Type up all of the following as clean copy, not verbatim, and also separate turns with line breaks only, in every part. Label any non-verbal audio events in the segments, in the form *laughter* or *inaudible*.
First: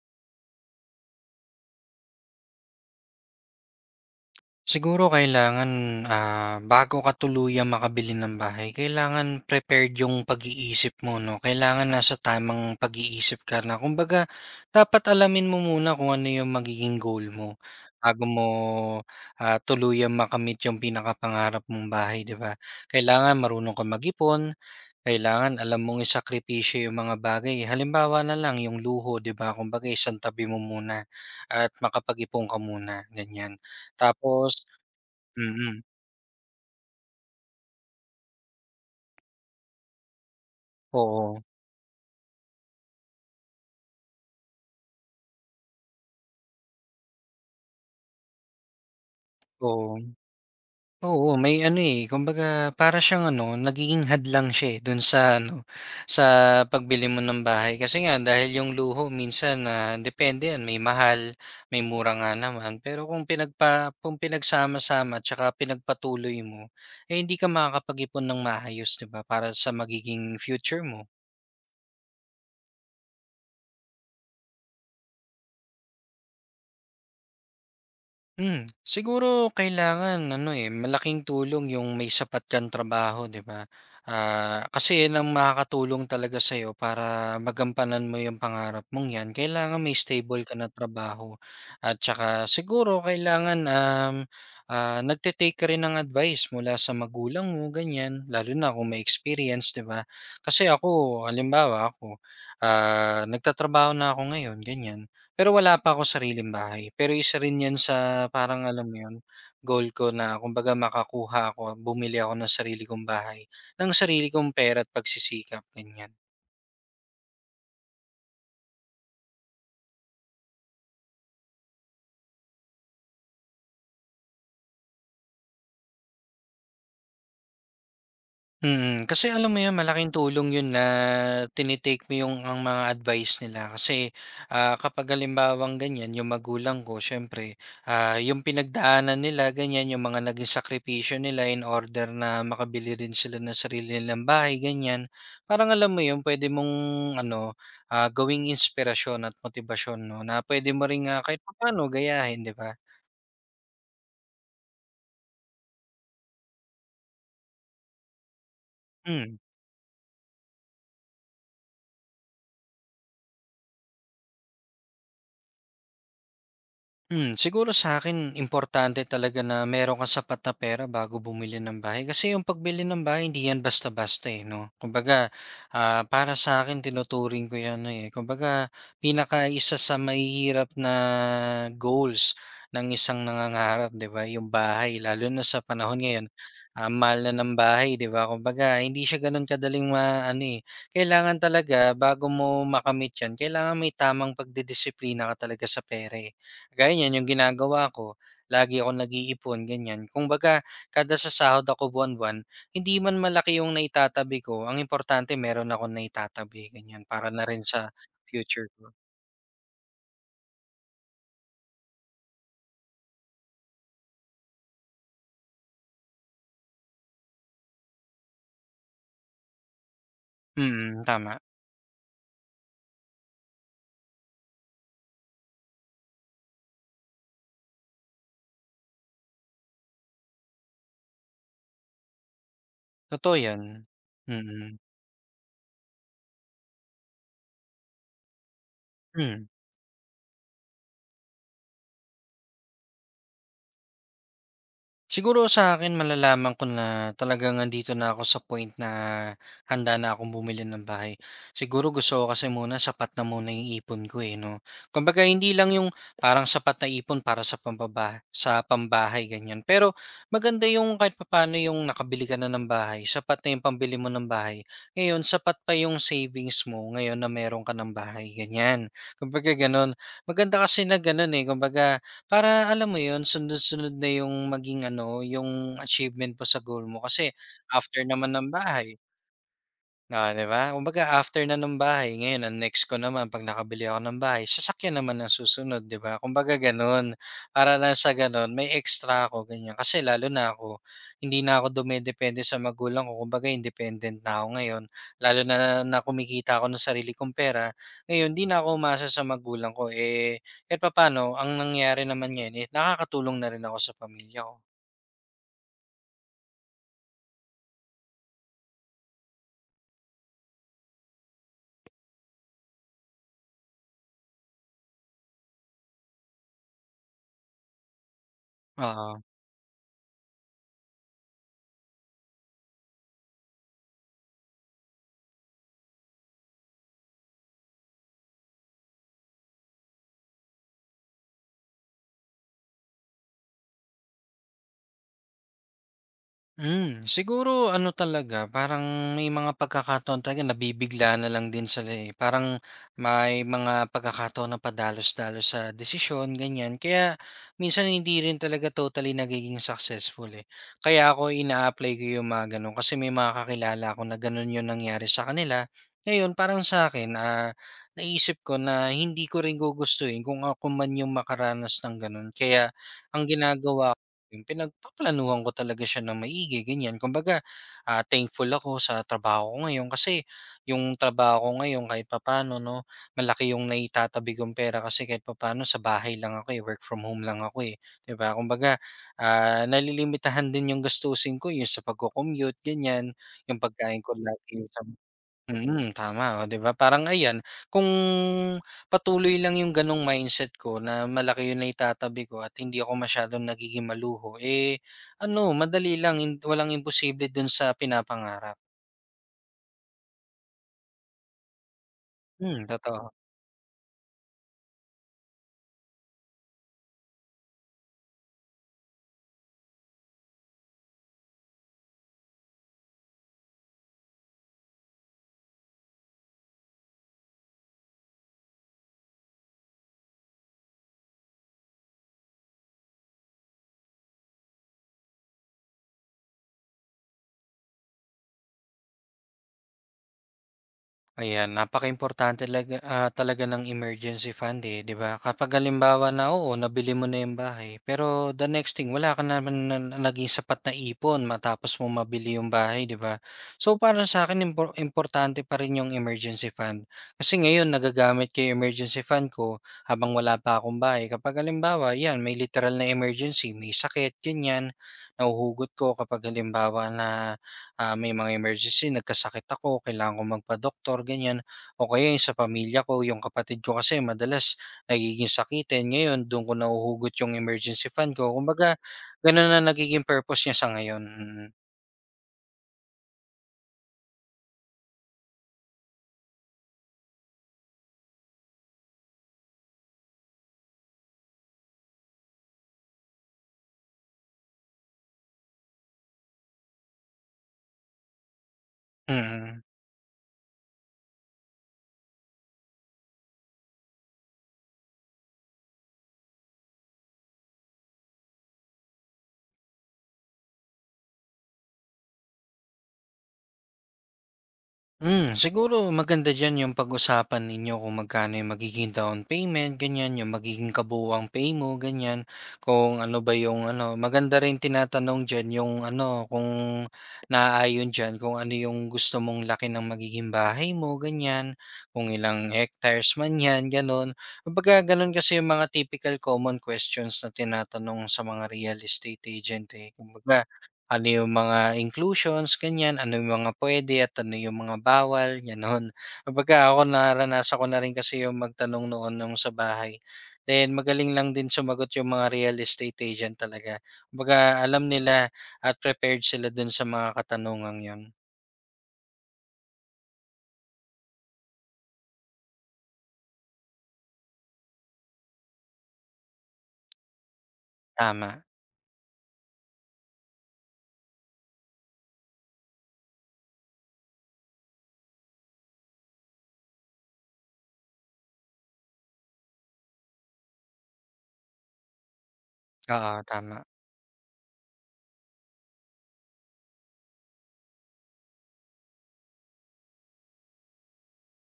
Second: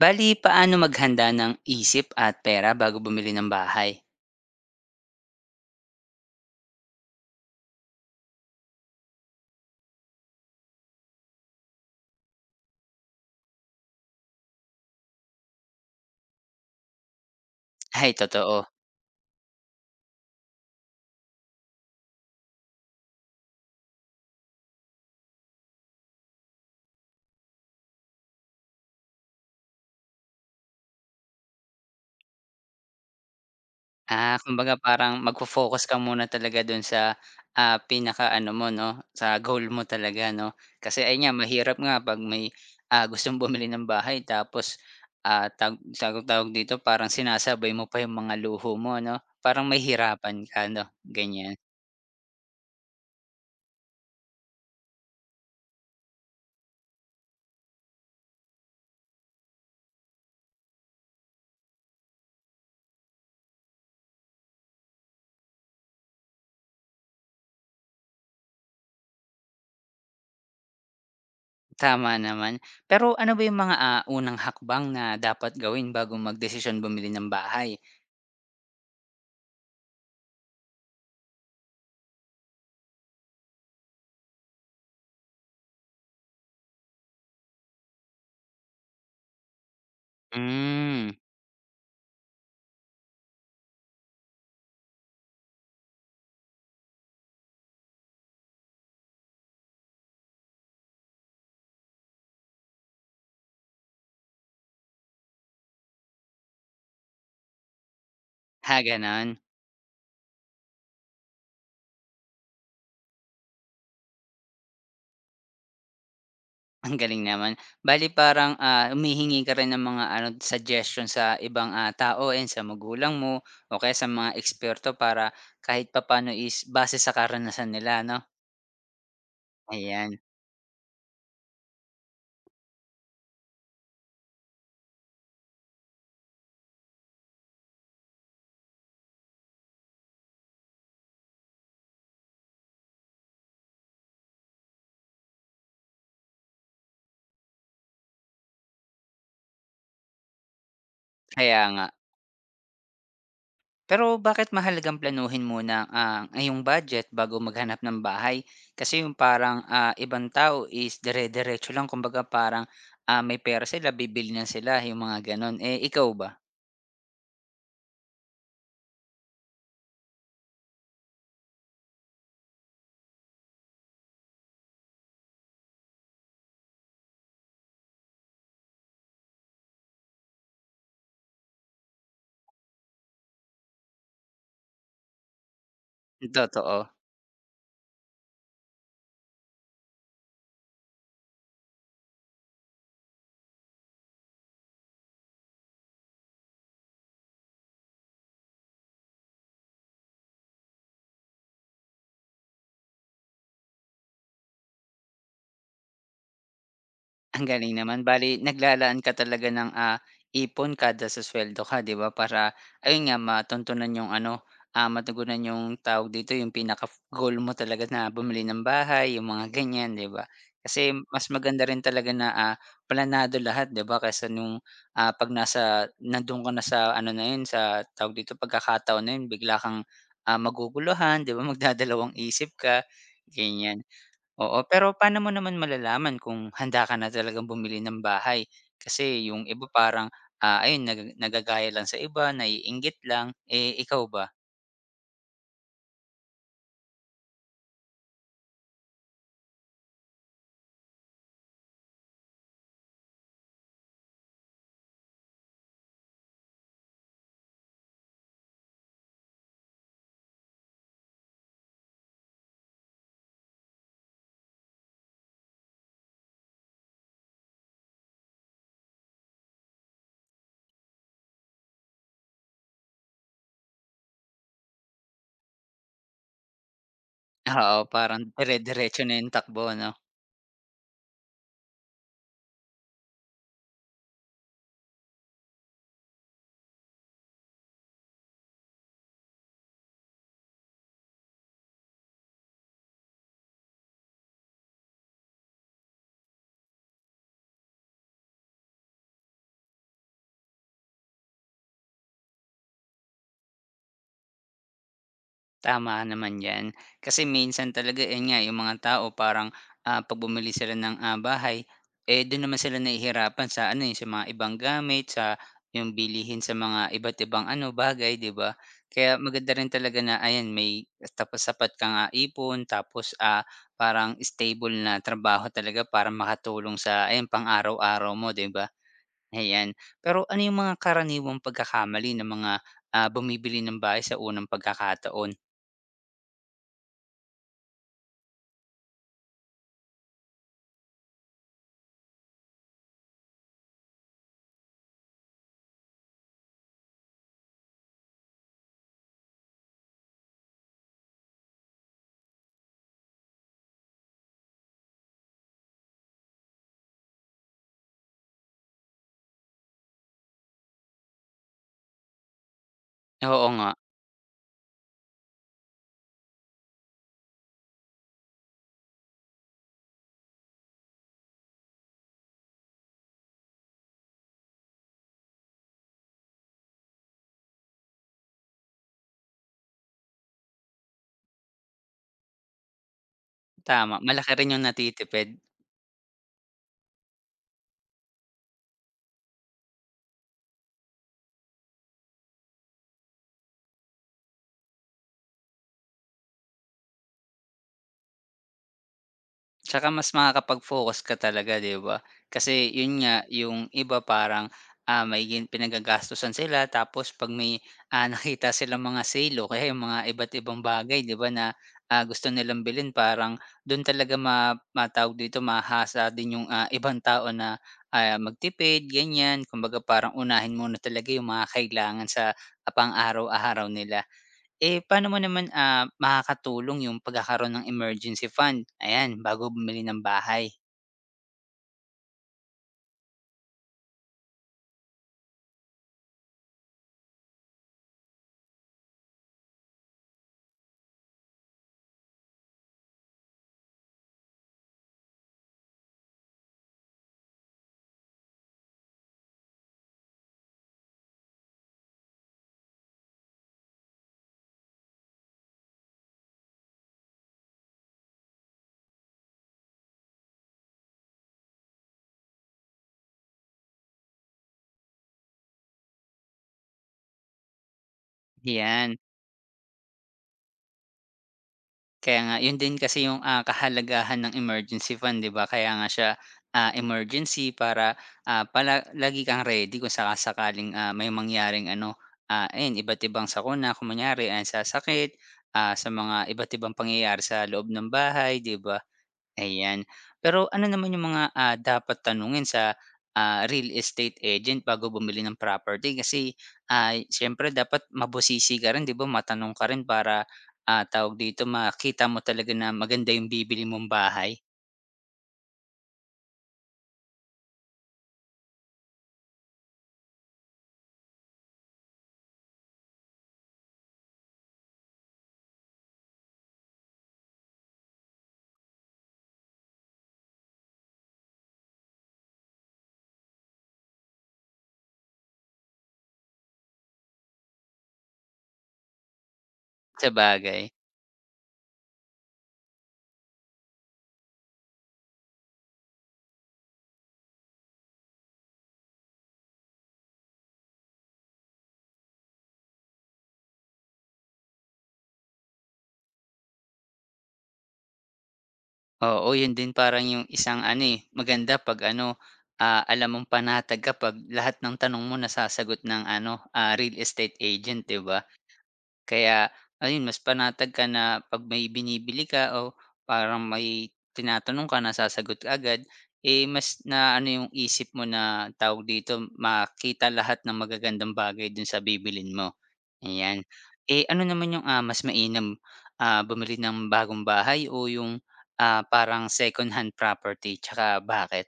Bale, paano maghanda ng isip at pera bago bumili ng bahay?
Siguro kailangan, bago ka tuluyang makabili ng bahay, kailangan prepared yung pag-iisip mo 'no, kailangan nasa tamang pag-iisip ka na. Kumbaga, dapat alamin mo muna kung ano yung magiging goal mo
Ay,
bago mo,
totoo.
tuluyang makamit yung pinakapangarap mong bahay, 'di ba? Kailangan marunong ka mag-ipon, kailangan alam mong isakripisyo yung mga bagay. Halimbawa na lang yung luho, 'di ba? Kumbaga, isantabi mo muna at makapag-ipon ka muna, ganyan. Tapos
Kumbaga parang
mm,
magfo-focus ka muna talaga dun sa, pinaka ano mo 'no, sa goal mo talaga 'no. Kasi ayun nga,
oo,
mahirap nga 'pag may, gustong bumili ng bahay tapos, tag tawag tawag dito, parang sinasabay mo pa yung mga luho mo 'no, parang
oo.
mahirapan ka 'no,
Oo,
ganyan.
may ano, eh, kumbaga para siyang ano, nagiging hadlang siya, eh, dun sa ano, sa pagbili mo ng bahay. Kasi nga dahil yung luho minsan, na depende yan may mahal, may mura nga naman. Pero kung pinagpa kung pinagsama-sama at saka pinagpatuloy mo, eh, hindi ka makakapag-ipon ng maayos, 'di ba, para sa magiging future mo.
Tama naman. Pero ano ba yung mga, unang hakbang na dapat gawin bago magdesisyon bumili ng bahay?
Hmm, siguro kailangan ano, eh, malaking tulong yung may sapat kang trabaho, 'di ba? Ah, kasi 'yan ang makakatulong talaga sa'yo para magampanan mo yung pangarap mong 'yan, kailangan may stable ka na
Hmm,
trabaho at saka siguro kailangan, nagte-take ka rin ng advice mula sa magulang mo, ganyan. Lalo na kung may experience, 'di ba? Kasi ako, halimbawa ako, nagtatrabaho na ako ngayon, ganyan. Pero wala pa akong sariling bahay, pero isa rin 'yan sa parang
ha,
alam mo 'yun,
gano'n. *laughs*
goal ko na kumbaga makakuha ako, bumili ako ng sarili kong bahay, ng sarili kong pera at pagsisikap, ganiyan.
Ang galing naman. Bale parang, humihingi ka rin ng mga ano, suggestion sa ibang, tao and sa magulang mo o kaya sa mga eksperto para kahit papaano is base sa karanasan nila 'no?
Mm, kasi alam mo 'yun, malaking
Ayan,
tulong 'yun na tinitake mo ang mga advice nila kasi, kapag halimbawang ganiyan 'yung magulang ko siyempre, 'yung pinagdaanan nila ganiyan, 'yung mga naging sakripisyo nila in order na makabili rin sila ng sarili nilang bahay ganiyan, parang alam mo 'yun, pwede mong ano, gawing inspirasyon at motibasyon 'no, na pwede mo ring, kahit
kaya nga.
paano gayahin, 'di ba?
Pero bakit mahalagang planuhin muna ang iyong budget bago maghanap ng bahay? Kasi yung
Mm.
parang, ibang tao is dire-diretso lang kumbaga parang, may pera sila bibili na sila, yung mga gano'n. Eh, ikaw ba?
Hmm, siguro sa akin importante talaga na meron kang sapat na pera bago bumili ng bahay. Kasi yung pagbili ng bahay hindi yan basta-basta, eh, 'no. Kumbaga, para sa sa'kin tinuturing ko yan, eh, kumbaga isa sa mahihirap na goals ng isang nangangarap, 'di ba, yung bahay. Lalo na sa panahon ngayon,
Totoo.
ang mahal na ng bahay, 'di ba. Kumbaga hindi siya gano'n kadaling maano, eh. Kailangan talaga bago mo makamit yan, kailangan may tamang pagdidisiplina ka talaga sa pera, eh. Kaya niyan yung ginagawa ko, lagi akong nag-iipon ganyan. Kumbaga kada sa sahod ako buwan-buwan, hindi man malaki yung naitatabi ko, ang importante meron ako naitatabi ganyan para
Ang
na rin
galing
sa
naman. Bali
future ko.
naglalaan ka talaga ng, ipon kada sa suweldo ka 'di ba para ayun nga matuntunan yung ano, matugunan yung tawag dito yung pinaka goal mo talaga na bumili ng bahay yung mga ganyan 'di ba? Kasi
Mm,
mas
tama,
maganda rin talaga na, planado lahat 'di ba kaysa nung, 'pag nandun ka na sa ano na yun sa tawag dito pagkakataon na yun bigla kang, maguguluhan 'di ba magdadalawang isip ka,
totoo 'yan.
ganyan.
Mm,
Oo, pero
mm.
paano mo naman malalaman kung handa ka na talagang bumili ng bahay? Kasi yung
Hmm.
iba parang, ayun nagagaya lang sa iba, naiinggit lang, eh, ikaw ba?
Siguro sa akin malalaman ko na talagang nandito na ako sa point na handa na akong bumili ng bahay. Siguro gusto ko kasi muna sapat na muna yung ipon ko, eh, 'no. Kumbaga hindi lang yung parang sapat na ipon para sa pambaba sa pambahay ganyan. Pero maganda yung kahit papaano yung nakabili ka na ng bahay, sapat na yung pambili mo ng bahay. Ngayon sapat pa yung savings mo ngayon na meron ka ng bahay, ganyan. Kumbaga gano'n. Maganda kasi na gano'n, eh, kumbaga para alam mo 'yun, sunod-sunod na 'yung maging ano, 'yung achievement po sa goal mo kasi
*laughs* Oo,
after
parang
naman ng bahay.
dire-diretso na yung takbo 'no?
Oo, 'di ba? Kumbaga after na ng bahay ngayon ang next ko naman 'pag nakabili ako ng bahay, sasakyan naman ang susunod, 'di ba? Kumbaga gano'n. Para lang sa gano'n may extra ako, ganyan. Kasi lalo na ako, hindi na ako dumedepende sa magulang ko. Kumbaga independent na ako ngayon. Lalo na na kumikita ako ng sarili kong pera. Ngayon hindi na ako umaasa sa magulang ko, eh, kahit papaano ang nangyari naman ngayon, eh, nakakatulong na rin ako sa pamilya ko.
Tama naman 'yan. Kasi minsan talaga, yun nga, yung mga tao parang, 'pag bumili sila ng, bahay, eh, dun naman sila nahihirapan sa ano, eh, sa mga ibang gamit, sa yung bilihin sa mga iba't ibang ano, bagay, 'di ba? Kaya
Oo.
maganda rin talaga na ayan, may tapos sapat kang, ipon tapos, parang stable na trabaho talaga para makatulong sa ayan, pang-araw-araw mo, 'di ba? Ayan. Pero ano yung mga karaniwang pagkakamali ng mga, bumibili ng bahay sa unang pagkakataon?
Hmm, siguro ano talaga, parang may mga pagkakataon talaga nabibigla na lang din sila, eh. Parang may mga pagkakataon na padalos-dalos sa desisyon, ganyan. Kaya minsan hindi rin talaga totally nagiging successful, eh. Kaya ako ina-apply ko yung mga ganun kasi may mga kakilala ako na ganun yung nangyari sa kanila. Ngayon, parang sa akin, naisip ko na hindi ko rin gugustuhin kung ako man yung makaranas ng ganun. Kaya ang
Oo nga,
ginagawa yung pinagpaplanuhan ko talaga siya nang maigi ganyan. Kumbaga, thankful ako sa trabaho ko ngayon kasi yung trabaho ko ngayon kahit papaano 'no, malaki yung naitatabi kong pera kasi kahit papaano sa bahay lang ako, eh, work from home lang ako, eh, 'di ba? Kumbaga, nalilimitahan din yung gastusin ko, yung sa pagco-commute ganyan, yung
tama.
pagkain ko
Malaki rin
lagi
yung
sa.
natitipid.
Mm, tama, oh, 'di ba? Parang ayan, kung patuloy lang yung gano'ng mindset ko na malaki yung naitatabi ko at hindi ako masyadong nagiging maluho, eh, ano madali lang. Walang imposible dun sa pinapangarap.
Tsaka mas makakapag-focus ka talaga, 'di ba? Kasi
Hmm,
yun
totoo.
nga, yung iba parang, may pinanggagastusan sila tapos 'pag may, *laughs* nakita silang mga sale o kaya yung mga iba't ibang bagay, 'di ba, na, gusto nilang bilhin parang dun talaga ma ma dito, mahahasa din yung, ibang tao na, magtipid, ganyan. Kumbaga parang unahin muna talaga yung mga kailangan sa, pang-araw-araw nila. Eh, paano mo naman, makakatulong yung pagkakaroon ng emergency fund, ayan, bago bumili ng bahay,
Ayan, napakaimportante talaga, talaga ng emergency fund eh, 'di ba? Kapag halimbawa na oo, nabili mo na 'yung bahay, pero the next thing wala ka naman na na naging sapat na ipon matapos mo mabili 'yung bahay, 'di ba? So para sa akin importante pa rin 'yung emergency fund. Kasi ngayon nagagamit ko 'yung emergency fund ko habang wala pa akong bahay. Kapag halimbawa, 'yan, may literal na emergency, may sakit, ganyan, nahuhugot ko kapag halimbawa na may mga emergency, nagkasakit ako, kailangan kong magpa-doktor, ganyan. O kaya yung sa pamilya ko, yung kapatid ko kasi madalas nagiging sakitin. Ngayon, doon ko nahuhugot yung emergency fund ko. Kumbaga,
yan.
ganun na nagiging purpose niya sa ngayon. Mm.
Kaya nga yun din kasi yung, kahalagahan ng emergency fund, 'di ba? Kaya nga siya, emergency para, pala lagi kang ready kung sakasakaling, may mangyaring ano, ayan iba't ibang sakuna, kung kunyari ayan sa sakit, sa mga iba't ibang pangyayari sa loob ng bahay, 'di ba?
Mm.
Ayan. Pero ano naman yung mga, dapat tanungin sa, real estate agent bago bumili ng property? Kasi, siyempre dapat mabusisi ka rin 'di ba, matanong ka rin para, tawag dito, makita mo talaga na maganda yung bibili mong bahay.
Hmm, siguro maganda diyan yung pag-usapan ninyo kung magkano yung magiging down payment, ganyan, yung magiging kabuuang pay mo, ganyan. Kung ano ba yung ano, maganda rin tinatanong diyan yung ano, kung naaayon diyan kung ano yung gusto mong laki ng magiging bahay mo, ganyan, kung ilang hectares man 'yan, ganun. Kumbaga ganun kasi yung mga typical common questions na tinatanong sa mga real estate agent eh. Kumbaga
Sabagay,
ano yung mga inclusions, ganyan, ano yung mga pwede at ano yung mga bawal, gano'n. *laughs* Kumbaga ako naranasan ko na rin kasi yung magtanong noon nung sa bahay. Then magaling lang din sumagot yung mga real estate agent talaga. Kumbaga alam nila at prepared sila dun sa mga katanungang yun.
oo, yun din parang yung isang ano, eh, maganda 'pag ano, alam mong panatag ka 'pag lahat ng tanong mo nasasagot ng ano, real estate agent 'di ba?
Tama,
Kaya ayun mas panatag ka na 'pag may binibili ka o parang may tinatanong ka nasasagot ka agad, eh, mas na ano yung isip mo na tawag dito, makita lahat ng magagandang bagay dun sa bibilin mo,
oo,
ayan.
tama.
Eh, ano naman yung, mas mainam, bumili ng bagong bahay o yung, parang second hand property tsaka bakit?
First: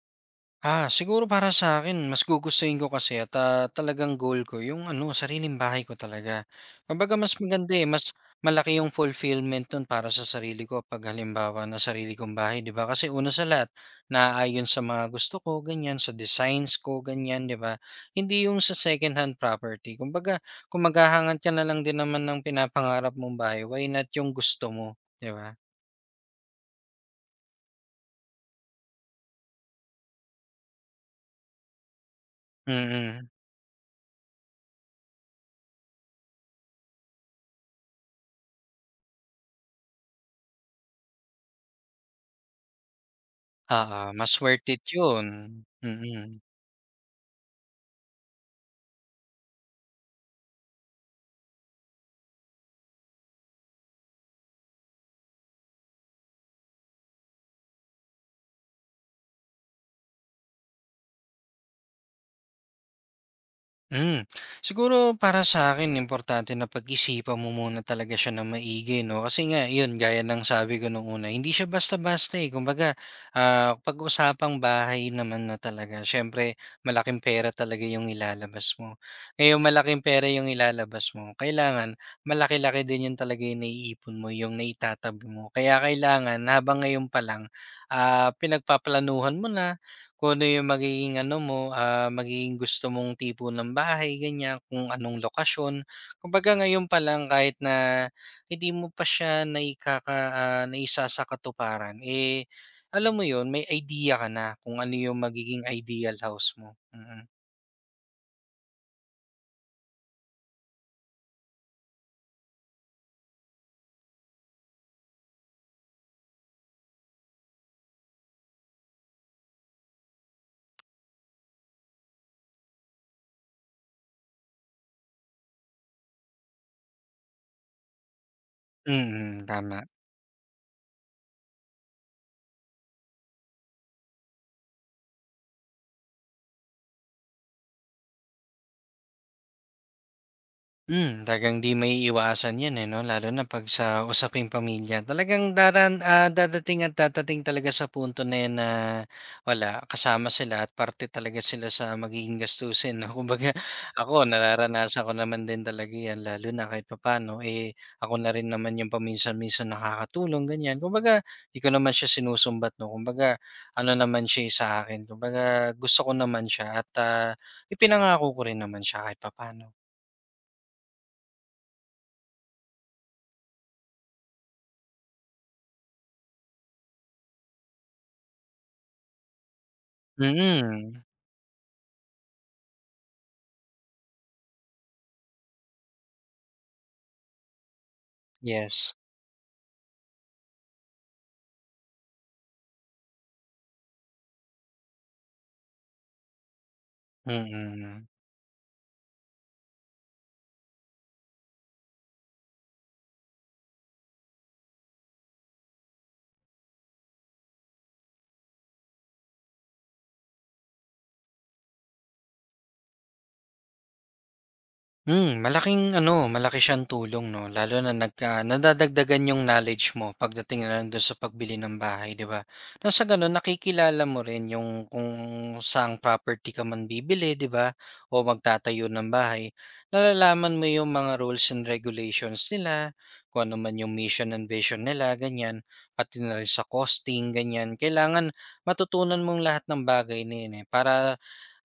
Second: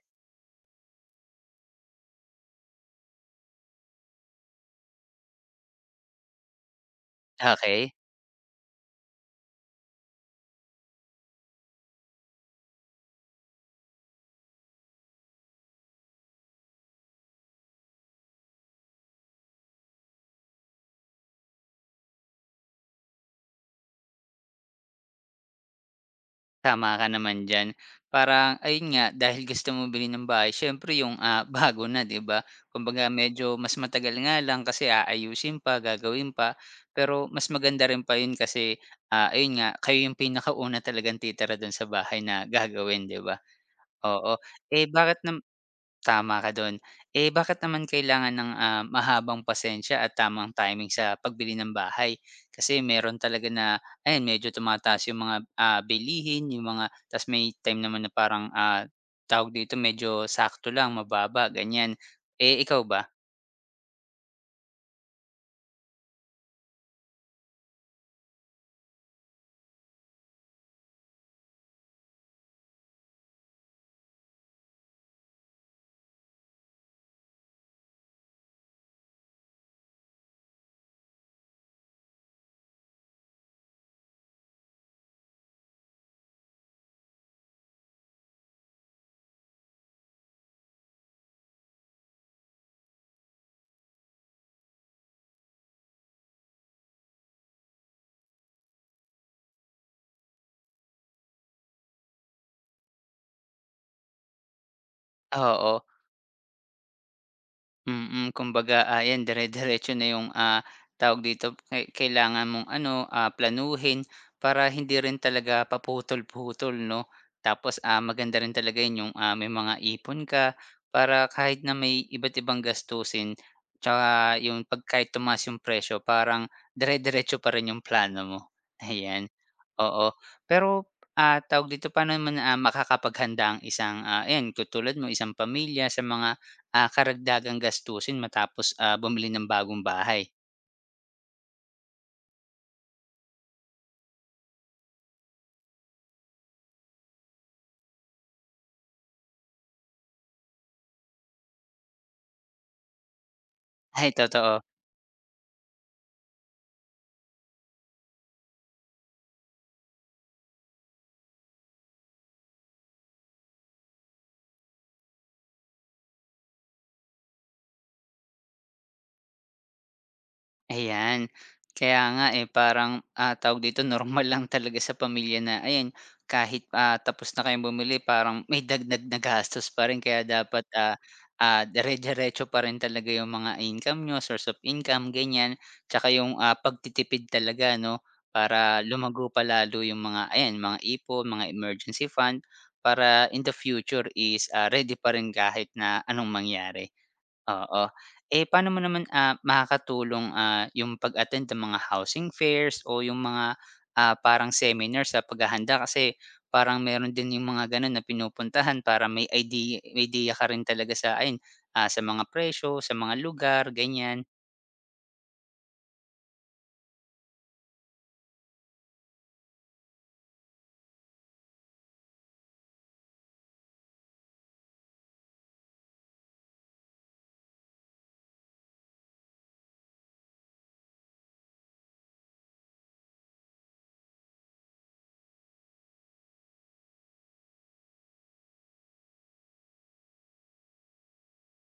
Ah, siguro para sa akin mas gugustuhin ko kasi at, talagang goal ko yung ano, sariling bahay ko talaga. Kumbaga mas maganda, eh,
Okay.
mas malaki yung fulfillment nun para sa sarili ko 'pag halimbawa na sarili kong bahay, 'di ba? Kasi una sa lahat, naaayon sa mga gusto ko, ganyan, sa designs ko, ganyan, 'di ba? Hindi yung sa second hand property. Kumbaga, kung maghahangad ka na lang din naman ng pinapangarap mong bahay, why not yung gusto mo, 'di ba?
Tama ka naman diyan. Parang ayun nga, dahil gusto mo bilhin ng bahay siyempre yung, *laughs* bago na 'di ba?
Mm.
Kumbaga
Mm.
medyo mas matagal nga lang kasi aayusin pa, gagawin pa. Pero mas maganda rin pa yun kasi, ayun nga, kayo yung pinakauna talagang titira dun sa bahay na gagawin 'di ba?
Mas
Oo.
worth it
Eh, bakit
yun.
nam
Mm. Mm.
Tama ka do'n. Eh, bakit naman kailangan ng, mahabang pasensya at tamang timing sa pagbili ng bahay? Kasi meron talaga na ayan medyo tumataas yung mga, bilihin, yung mga ta's may time naman na parang, tawag dito, medyo sakto lang, mababa, ganyan. Eh, ikaw ba?
Hmm, siguro para sa akin importante na pag-isipan mo muna talaga siya ng maigi 'no, kasi nga 'yun gaya ng sabi ko nung una, hindi siya basta-basta, eh. Kumbaga, pag-usapang bahay naman na talaga siyempre malaking pera talaga yung ilalabas mo. Ngayon malaking pera yung ilalabas mo, kailangan malaki-laki din 'yun talaga yung naiipon mo, yung naitatabi mo. Kaya kailangan habang ngayon pa lang, pinagpaplanuhan mo na kung ano yung magiging ano mo, magiging gusto mong tipo ng bahay, ganyan, kung anong lokasyon. Kumbaga ngayon pa lang kahit na hindi mo pa siya naisa sa katuparan, eh, alam mo yun, may idea ka na kung ano yung magiging
Oo.
ideal house mo. Mm.
Mm, kumbaga, 'yan dire-diretso na 'yung, tawag dito, kailangan mong ano, planuhin para hindi rin talaga paputol-putol 'no. Tapos, maganda rin talaga 'yun 'yung, may mga ipon ka para kahit na may iba't ibang gastusin, tsaka 'yung 'pag kahit tumaas 'yung presyo parang dire-diretso pa rin 'yung plano mo, *laughs* ayan.
Mm, tama.
Oo, pero, tawag dito, paano man makakapaghanda ang isang, ayan katulad mo, isang pamilya sa mga karagdagang gastusin matapos, bumili ng bagong bahay.
Hmm, talagang 'di may iwasan yun eh, 'no, lalo na 'pag sa usaping pamilya. Talagang dadating at dadating talaga sa punto na 'yan na wala, kasama sila at parte talaga sila sa magiging gastusin, 'no. *laughs* Kumbaga
Ay,
ako,
totoo.
nararanasan ko naman din talaga 'yan lalo na kahit papaano, eh, ako na rin naman yung paminsan-minsan nakakatulong, ganyan. Kumbaga, 'di ko naman siya sinusumbat, 'no, kumbaga ano naman siya, eh, sa akin. Kumbaga gusto ko naman siya at, ipinangako ko rin naman siya kahit papaano.
Ayan. Kaya nga, eh, parang, tawag dito, *laughs* normal lang talaga sa pamilya na ayan, kahit, tapos na kayong bumili parang may dagdag na gastos pa rin kaya dapat,
Mm.
dire-diretso pa rin talaga yung mga income niyo, source of income, ganyan. Tsaka yung, pagtitipid talaga 'no, para
Yes,
lumago pa lalo yung mga ayan, mga ipo mga emergency fund, para in the future is, ready pa rin kahit na anong mangyari. Oo.
mm.
Eh, paano mo naman, makakatulong, yung pag-attend ng mga housing fairs o yung mga, parang seminar sa paghahanda? Kasi parang meron din yung mga gano'n na pinupuntahan para may ideya ka rin talaga sa ayun, sa mga presyo, sa mga lugar, ganyan.
Hmm, malaking ano, malaki siyang tulong 'no, lalo na nadadagdagan yung knowledge mo pagdating na lang dun sa pagbili ng bahay, 'di ba? Nang sa ganun nakikilala mo rin yung kung saang property ka man bibili, 'di ba, o magtatayo ng bahay. Nalalaman mo yung mga rules and regulations nila, kung ano man yung mission and vision nila, ganyan. Pati na rin sa costing, ganyan. Kailangan matutunan mong lahat ng bagay na yun, eh, para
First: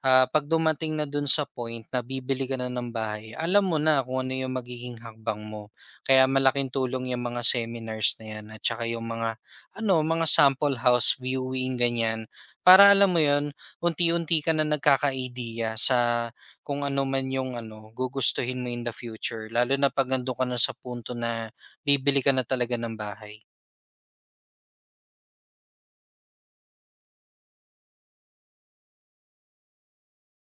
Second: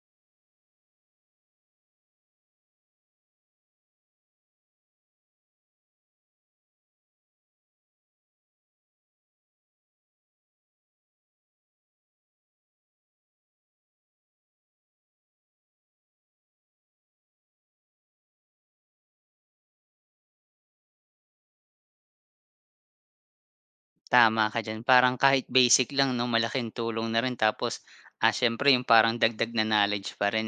'pag dumating na dun sa point na bibili ka na ng bahay, alam mo na kung ano yung magiging hakbang mo. Kaya malaking tulong yung mga seminars na yan at saka yung mga ano, mga sample house viewing, ganyan. Para alam mo yon, unti-unti ka na nagkaka-ideya sa kung ano man yung ano, gugustuhin mo in the future. Lalo na 'pag nandun ka na sa punto na bibili ka na talaga ng bahay.
Tama ka diyan, parang kahit basic lang 'no, malaking tulong na rin tapos, siyempre yung parang dagdag na knowledge pa rin.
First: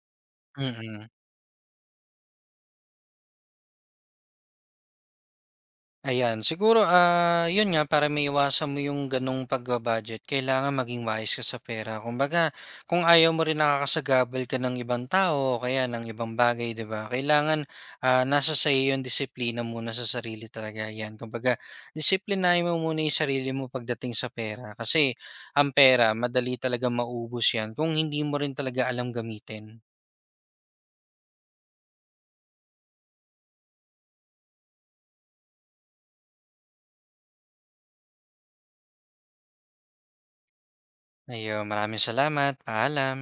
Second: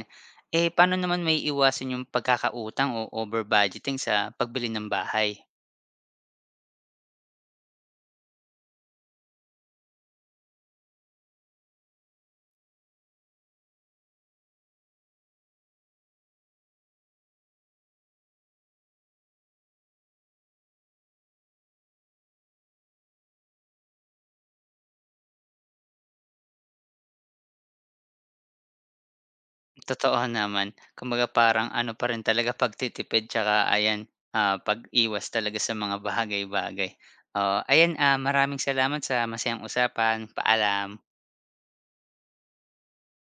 Eh,
Mm.
paano
Mm.
naman may maiiwasan yung pagkakautang o over budgeting sa pagbili ng bahay?
Ayan, siguro, yun nga para maiwasan mo yung ganong pagba-budget kailangan maging wise ka sa pera. Kumbaga, kung ayaw mo rin nakakasagabal ka ng ibang tao o kaya ng ibang bagay, 'di ba? Kailangan, nasa sa iyo yung disiplina muna sa sarili talaga, 'yan. Kumbaga, disiplinahin mo muna yung sarili mo pagdating sa pera kasi ang pera madali talaga maubos 'yan kung hindi mo rin talaga alam gamitin.
Totoo naman. Kumbaga parang ano pa rin talaga pagtitipid tsaka ayan, pag-iwas talaga sa mga bagay-bagay. Oo, ayan, maraming salamat sa masayang usapan. Paalam.
Ayun, maraming salamat, paalam.